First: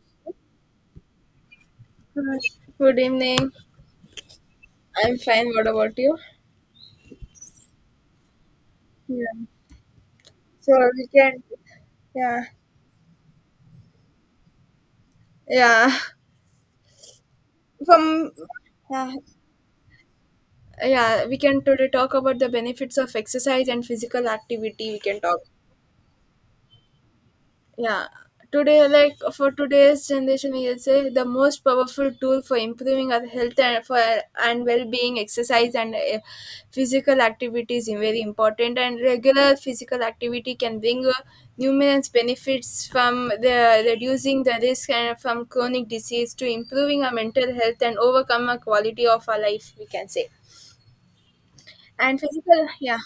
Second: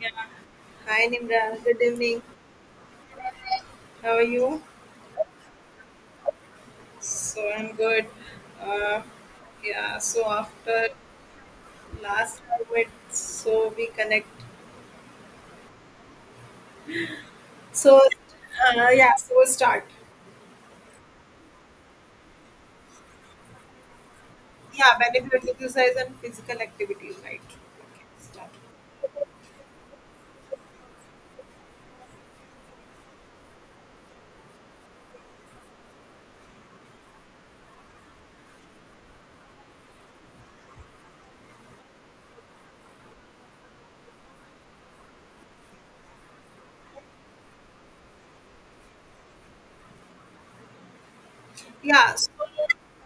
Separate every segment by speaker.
Speaker 1: Yeah. Hi Nimran, good evening.
Speaker 2: Hi. Good evening.
Speaker 1: How are you?
Speaker 2: I'm fine. What about you?
Speaker 1: So I'm good. Uh,
Speaker 2: Yeah.
Speaker 1: yeah. So
Speaker 2: So
Speaker 1: after
Speaker 2: we can,
Speaker 1: last
Speaker 2: yeah.
Speaker 1: summit, so we connect.
Speaker 2: Yeah.
Speaker 1: So,
Speaker 2: From,
Speaker 1: uh,
Speaker 2: yeah.
Speaker 1: yeah, So we'll start.
Speaker 2: Yeah, we can today talk about the benefits of exercise and physical activity.
Speaker 1: Yeah,
Speaker 2: We can talk,
Speaker 1: benefit exercise and physical activities, right? Okay.
Speaker 2: yeah.
Speaker 1: Start.
Speaker 2: Today, like, for today's generation we will say the most powerful tool for improving our health and for and well-being exercise and physical activity is very important, and regular physical activity can bring numerous benefits from the reducing the risk and from chronic disease to improving our mental health and overcome our quality of our life, we can say.
Speaker 1: Yeah,
Speaker 2: And
Speaker 1: so
Speaker 2: physical, yeah.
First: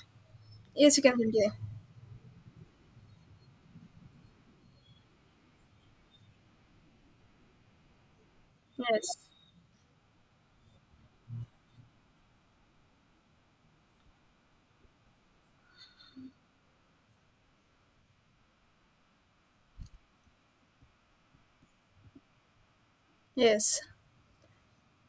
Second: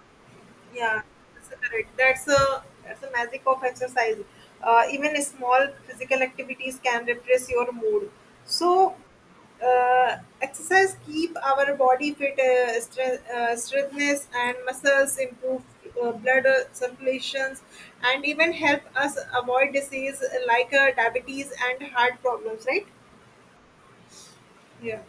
Speaker 2: Yes,
Speaker 1: Yeah,
Speaker 2: you can
Speaker 1: that's
Speaker 2: continue.
Speaker 1: a correct. That's the magic of exercise. Even small physical activities can repress your mood. So,
Speaker 2: Yes,
Speaker 1: uh, exercise keep our body fit, strength, strengthness and muscles improve blood circulations, and even help us avoid disease like diabetes and heart problems. Right?
Speaker 2: yes,
Speaker 1: Yeah.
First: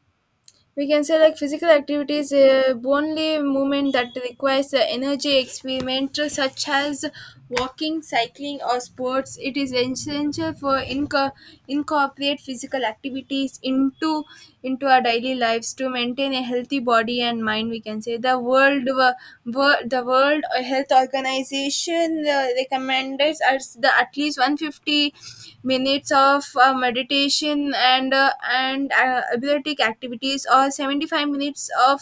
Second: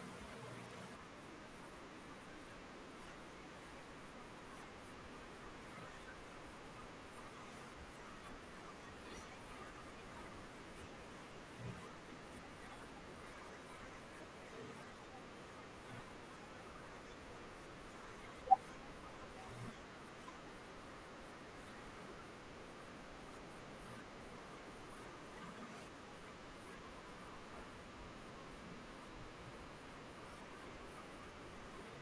Speaker 2: we can say, like, physical activities only movement that requires energy experiment such as walking, cycling, or sports. It is essential for incorporate physical activities into our daily lives to maintain a healthy body and mind. We can say the world, the the World Health Organization recommends us the at least 150 minutes of meditation and athletic activities, or 75 minutes of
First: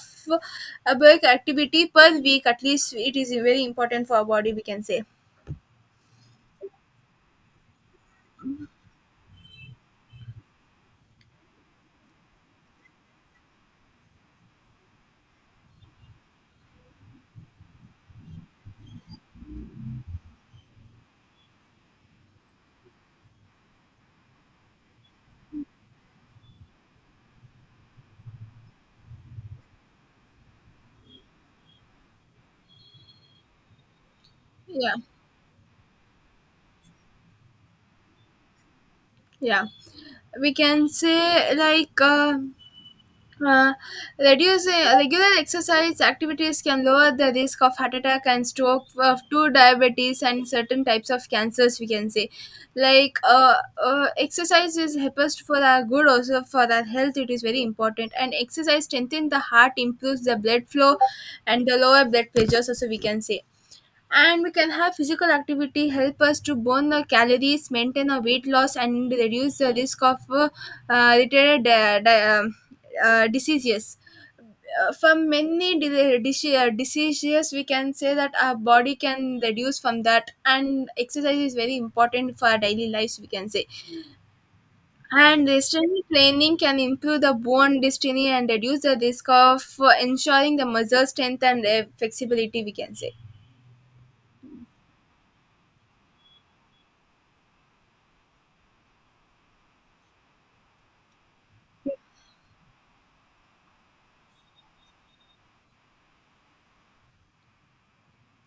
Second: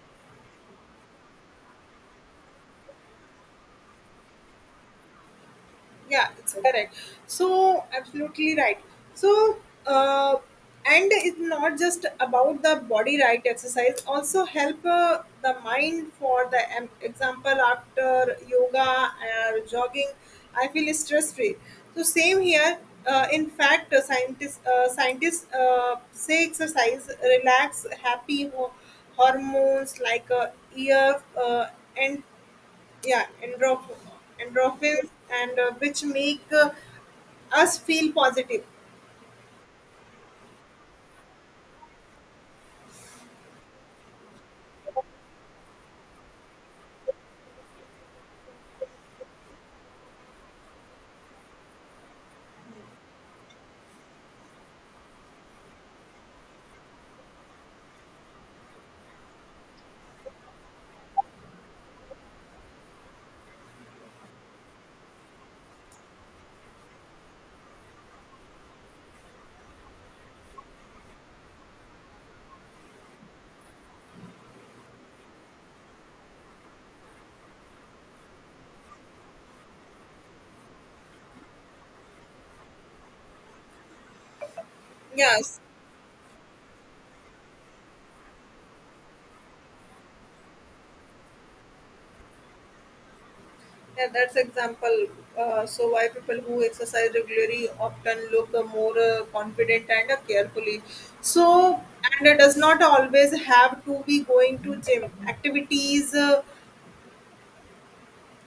Speaker 2: aerobic activity per week at least. It is very important for our body, we can say.
Speaker 1: Yeah, it's correct, so absolutely right. so uh, and it's not just about the body, right? Exercise also help the mind. For example, after yoga or jogging I feel stress free. So same here. In fact, scientists say exercise relax happy hormones like ear uh, yeah endorph-
Speaker 2: Yeah,
Speaker 1: endorphins and which make us feel positive.
Speaker 2: yeah, we can say, like, Uh, reducing regular exercise activities can lower the risk of heart attack and stroke of two diabetes and certain types of cancers, we can say. Like, exercise is helps for our good also for our health. It is very important, and exercise strengthens the heart, improves the blood flow and the lower blood pressures also, we can say. And we can have physical activity help us to burn the calories, maintain our weight loss, and reduce the risk of related diseases from many diseases, we can say, that our body can reduce from that. And exercise is very important for our daily lives, we can say. And
Speaker 1: Yes,
Speaker 2: strength training can improve the bone density and reduce the risk of ensuring the muscle strength and flexibility, we can say.
Speaker 1: yeah, that's example. So why people who exercise regularly often look more confident and carefully. So and it does not always have to be going to gym activities. uh,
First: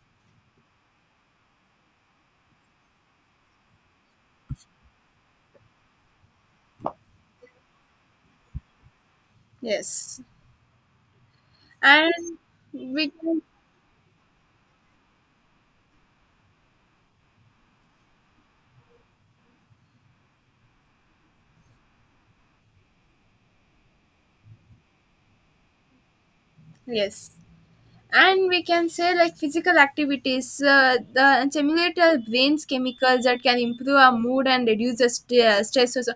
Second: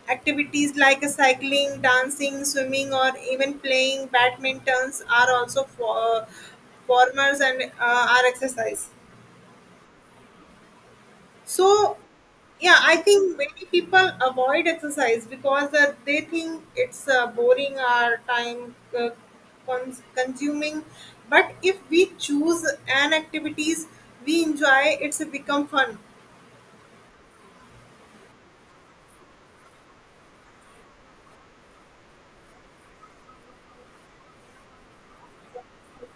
Speaker 1: activities like cycling, dancing, swimming, or even playing badmintons are also for, formers and are exercise.
Speaker 2: Yes,
Speaker 1: So
Speaker 2: and
Speaker 1: yeah, I
Speaker 2: we
Speaker 1: think
Speaker 2: can,
Speaker 1: many people avoid exercise because they think it's boring or time consuming. But if we choose an activities we enjoy, it's become fun.
Speaker 2: yes, and we can say, like, physical activities the stimulate our brains chemicals that can improve our mood and reduce the stress also.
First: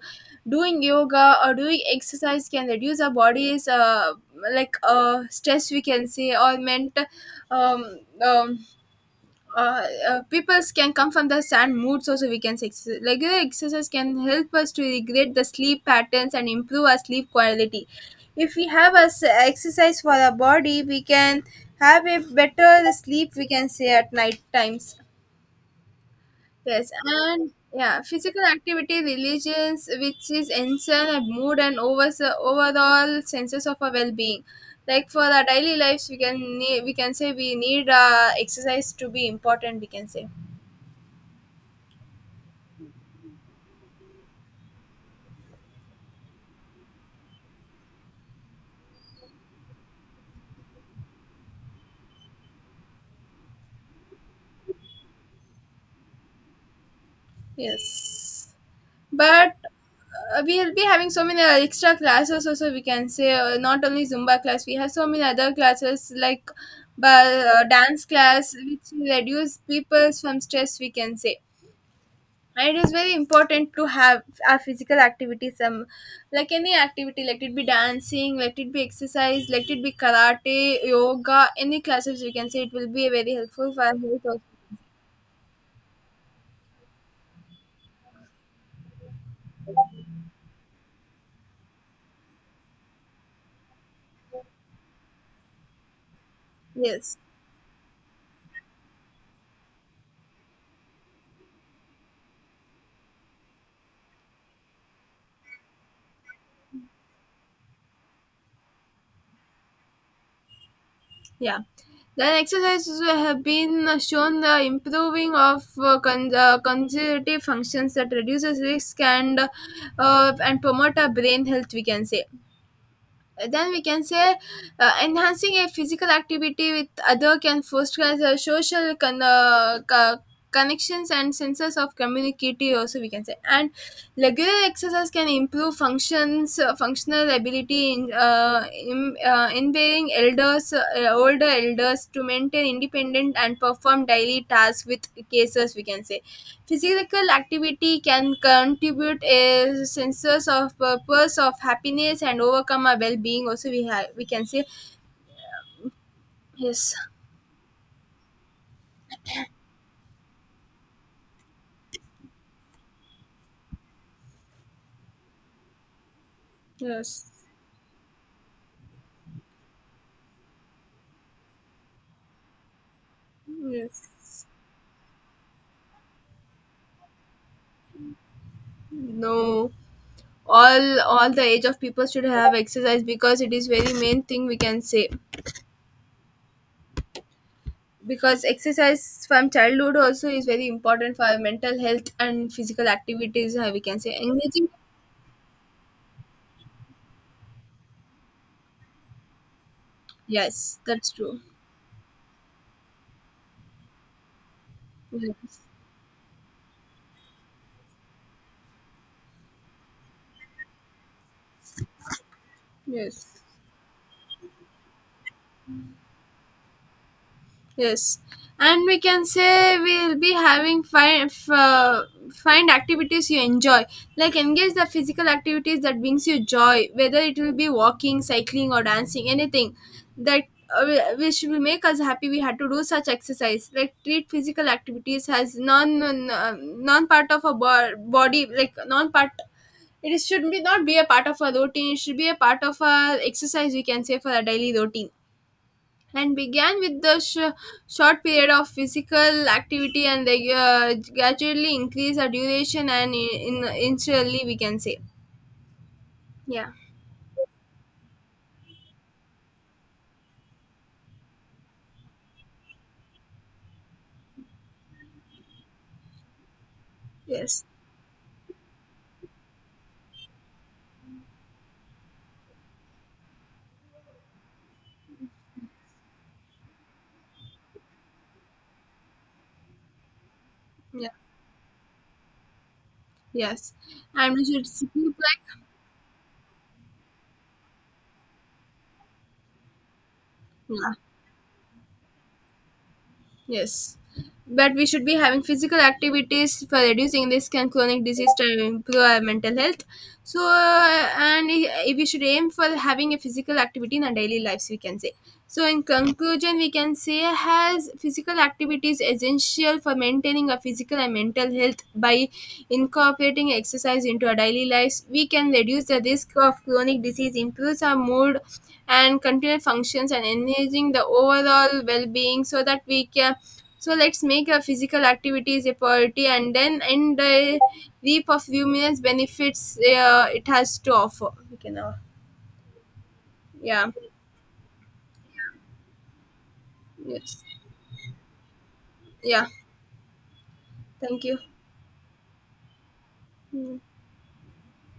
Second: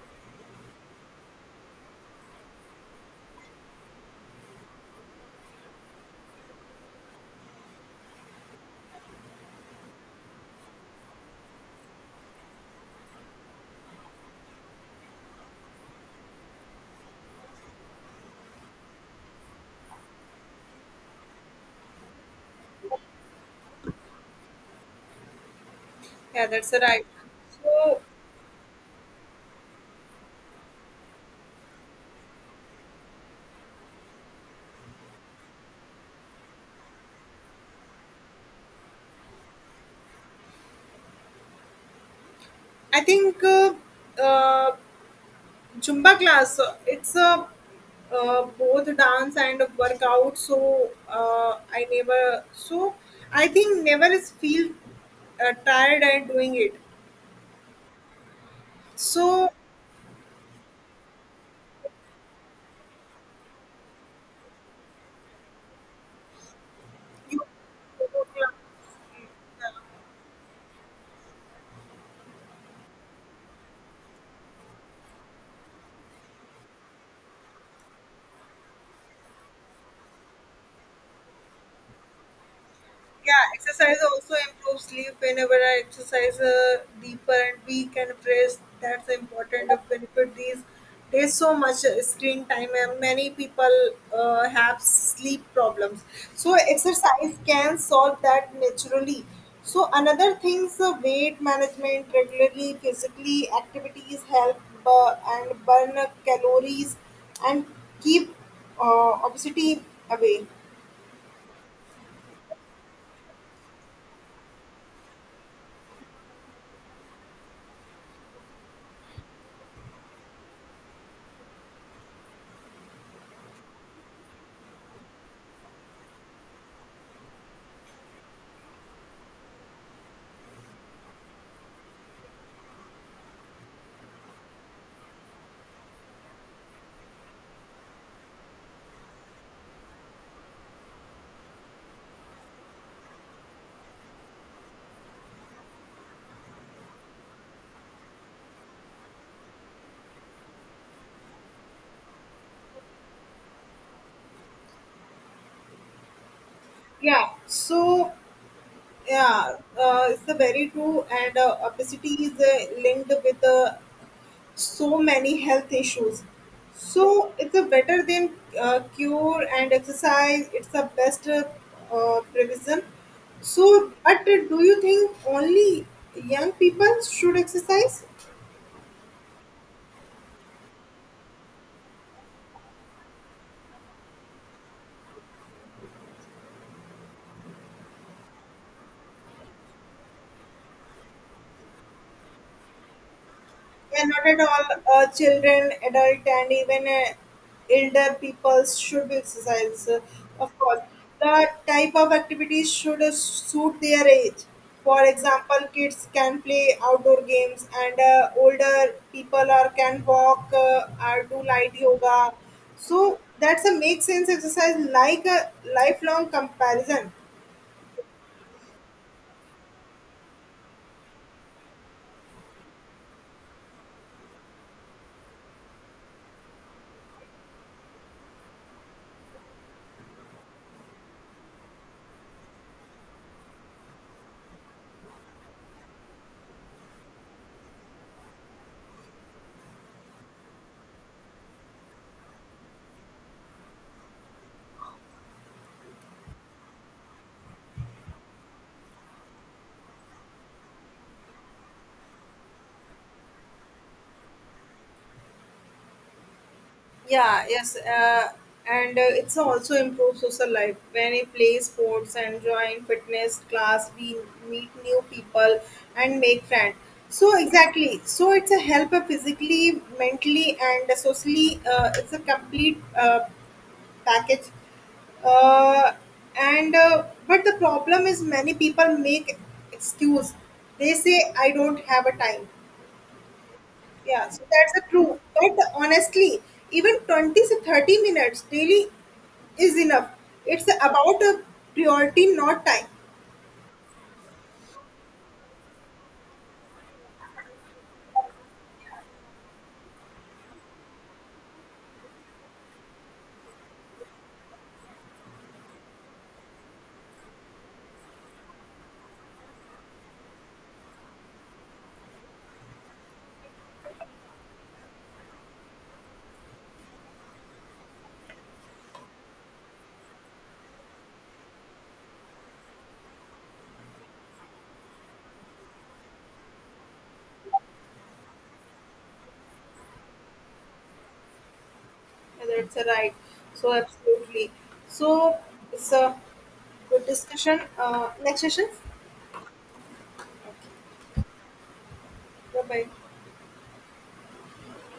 Speaker 2: Doing yoga or doing exercise can reduce our body's like, stress, we can say, or mental, um, um people can come from the sand moods also, we can say. Exercise, regular exercise can help us to regulate the sleep patterns and improve our sleep quality. If we have a exercise for our body, we can have a better sleep, we can say, at night times.
Speaker 1: Yeah, that's
Speaker 2: Yes,
Speaker 1: right.
Speaker 2: and
Speaker 1: So
Speaker 2: yeah, physical activity religions which is enhance our mood and over overall senses of our well-being. Like, for our daily lives, we can we can say, we need exercise to be important, we can say.
Speaker 1: I think uh, Zumba class, it's a both dance and workout. So I never, so I think never is feel tired and doing it.
Speaker 2: Yes,
Speaker 1: So
Speaker 2: but we'll be having so many extra classes also, we can say. Uh, not only Zumba class. We have so many other classes, like, but,
Speaker 1: you,
Speaker 2: dance class, which will reduce people from stress, we can say. And it is very important to have our physical activity. Some, like any activity, let it be dancing, let it be exercise, let it be karate, yoga, any classes. We can say it will be very
Speaker 1: yeah,
Speaker 2: helpful for
Speaker 1: exercise
Speaker 2: our health
Speaker 1: also
Speaker 2: also.
Speaker 1: improves sleep. Whenever I exercise deeper and we can rest, that's important of benefit. These There's so much screen time and many people have sleep problems. So
Speaker 2: Yes.
Speaker 1: exercise can solve that naturally. So another things, weight management, regularly physically activities help and burn calories and keep obesity away.
Speaker 2: Yeah. Then exercises have been shown the improving of cognitive functions that reduces risk and promote our brain health, we can say. Then we can say, enhancing a physical activity with other can foster a social connections and senses of community also, we can say. And regular exercise can improve functions, functional ability in enabling elders, older elders, to maintain independent and perform daily tasks with cases, we can say. Physical activity can contribute a sense of purpose, of happiness, and overcome our well-being also, we have, we can say. Yes,
Speaker 1: Yeah, so yeah, it's a very true, and obesity is linked with so many health issues. So
Speaker 2: yes,
Speaker 1: it's a better than cure, and exercise, it's the best prevention. So, but
Speaker 2: yes.
Speaker 1: do you think only young people should exercise?
Speaker 2: No, all the age of people should have exercise because it is very main thing, we can say. Because exercise from childhood also is very important for our mental health and physical activities. We can
Speaker 1: Yeah,
Speaker 2: say
Speaker 1: not at
Speaker 2: engaging.
Speaker 1: all. Children, adult, and even elder people should exercise. Of course,
Speaker 2: Yes, that's true.
Speaker 1: the type of activities should suit their age. For
Speaker 2: Yes,
Speaker 1: example, kids can play outdoor games, and older people are can walk or do light yoga. So
Speaker 2: yes.
Speaker 1: that's a make sense, exercise like a lifelong comparison.
Speaker 2: Yes, and we can say we'll be having find find activities you enjoy, like engage the physical activities that brings you joy, whether it will be walking, cycling, or dancing, anything that, uh, which will make us happy. We had to do such exercise, like treat physical activities as non, non part of a body, like non part. It should be not be a part of a routine. It should be a part of a exercise, we can say, for a daily routine. And began with the short period of physical activity, and they gradually increase the duration and in initially, we can say. Yeah.
Speaker 1: Yeah, yes, and it's also improves social life. When we play sports and join fitness class, we meet new people and make friends. So
Speaker 2: Yes.
Speaker 1: exactly, so it's a help physically, mentally, and socially. It's a complete package. Uh, and But the problem is many people make excuse. They
Speaker 2: Yeah.
Speaker 1: say I don't have a time.
Speaker 2: Yes,
Speaker 1: Yeah,
Speaker 2: and
Speaker 1: so
Speaker 2: we should
Speaker 1: that's the
Speaker 2: simply,
Speaker 1: true. But honestly, even 20 to 30 minutes daily is enough. It's
Speaker 2: like,
Speaker 1: about a priority, not time.
Speaker 2: yes, but we should be having physical activities for reducing risk and chronic disease to improve our mental health. So, we should aim for having a physical activity in our daily lives, we can say. So, in conclusion, we can say, has physical activity is essential for maintaining our physical and mental health. By incorporating exercise into our daily lives, we can reduce the risk of chronic disease, improves our mood and continued functions, and enhancing the overall well-being. So that we can, so let's make our physical activities a priority, and then and the reap of numerous benefits it has to offer. We can, uh.
Speaker 1: Yeah, that's a right. So
Speaker 2: Yeah,
Speaker 1: absolutely. So it's a good
Speaker 2: yes,
Speaker 1: discussion. Next session.
Speaker 2: yeah. Thank you.
Speaker 1: Bye bye.
Speaker 2: Mm.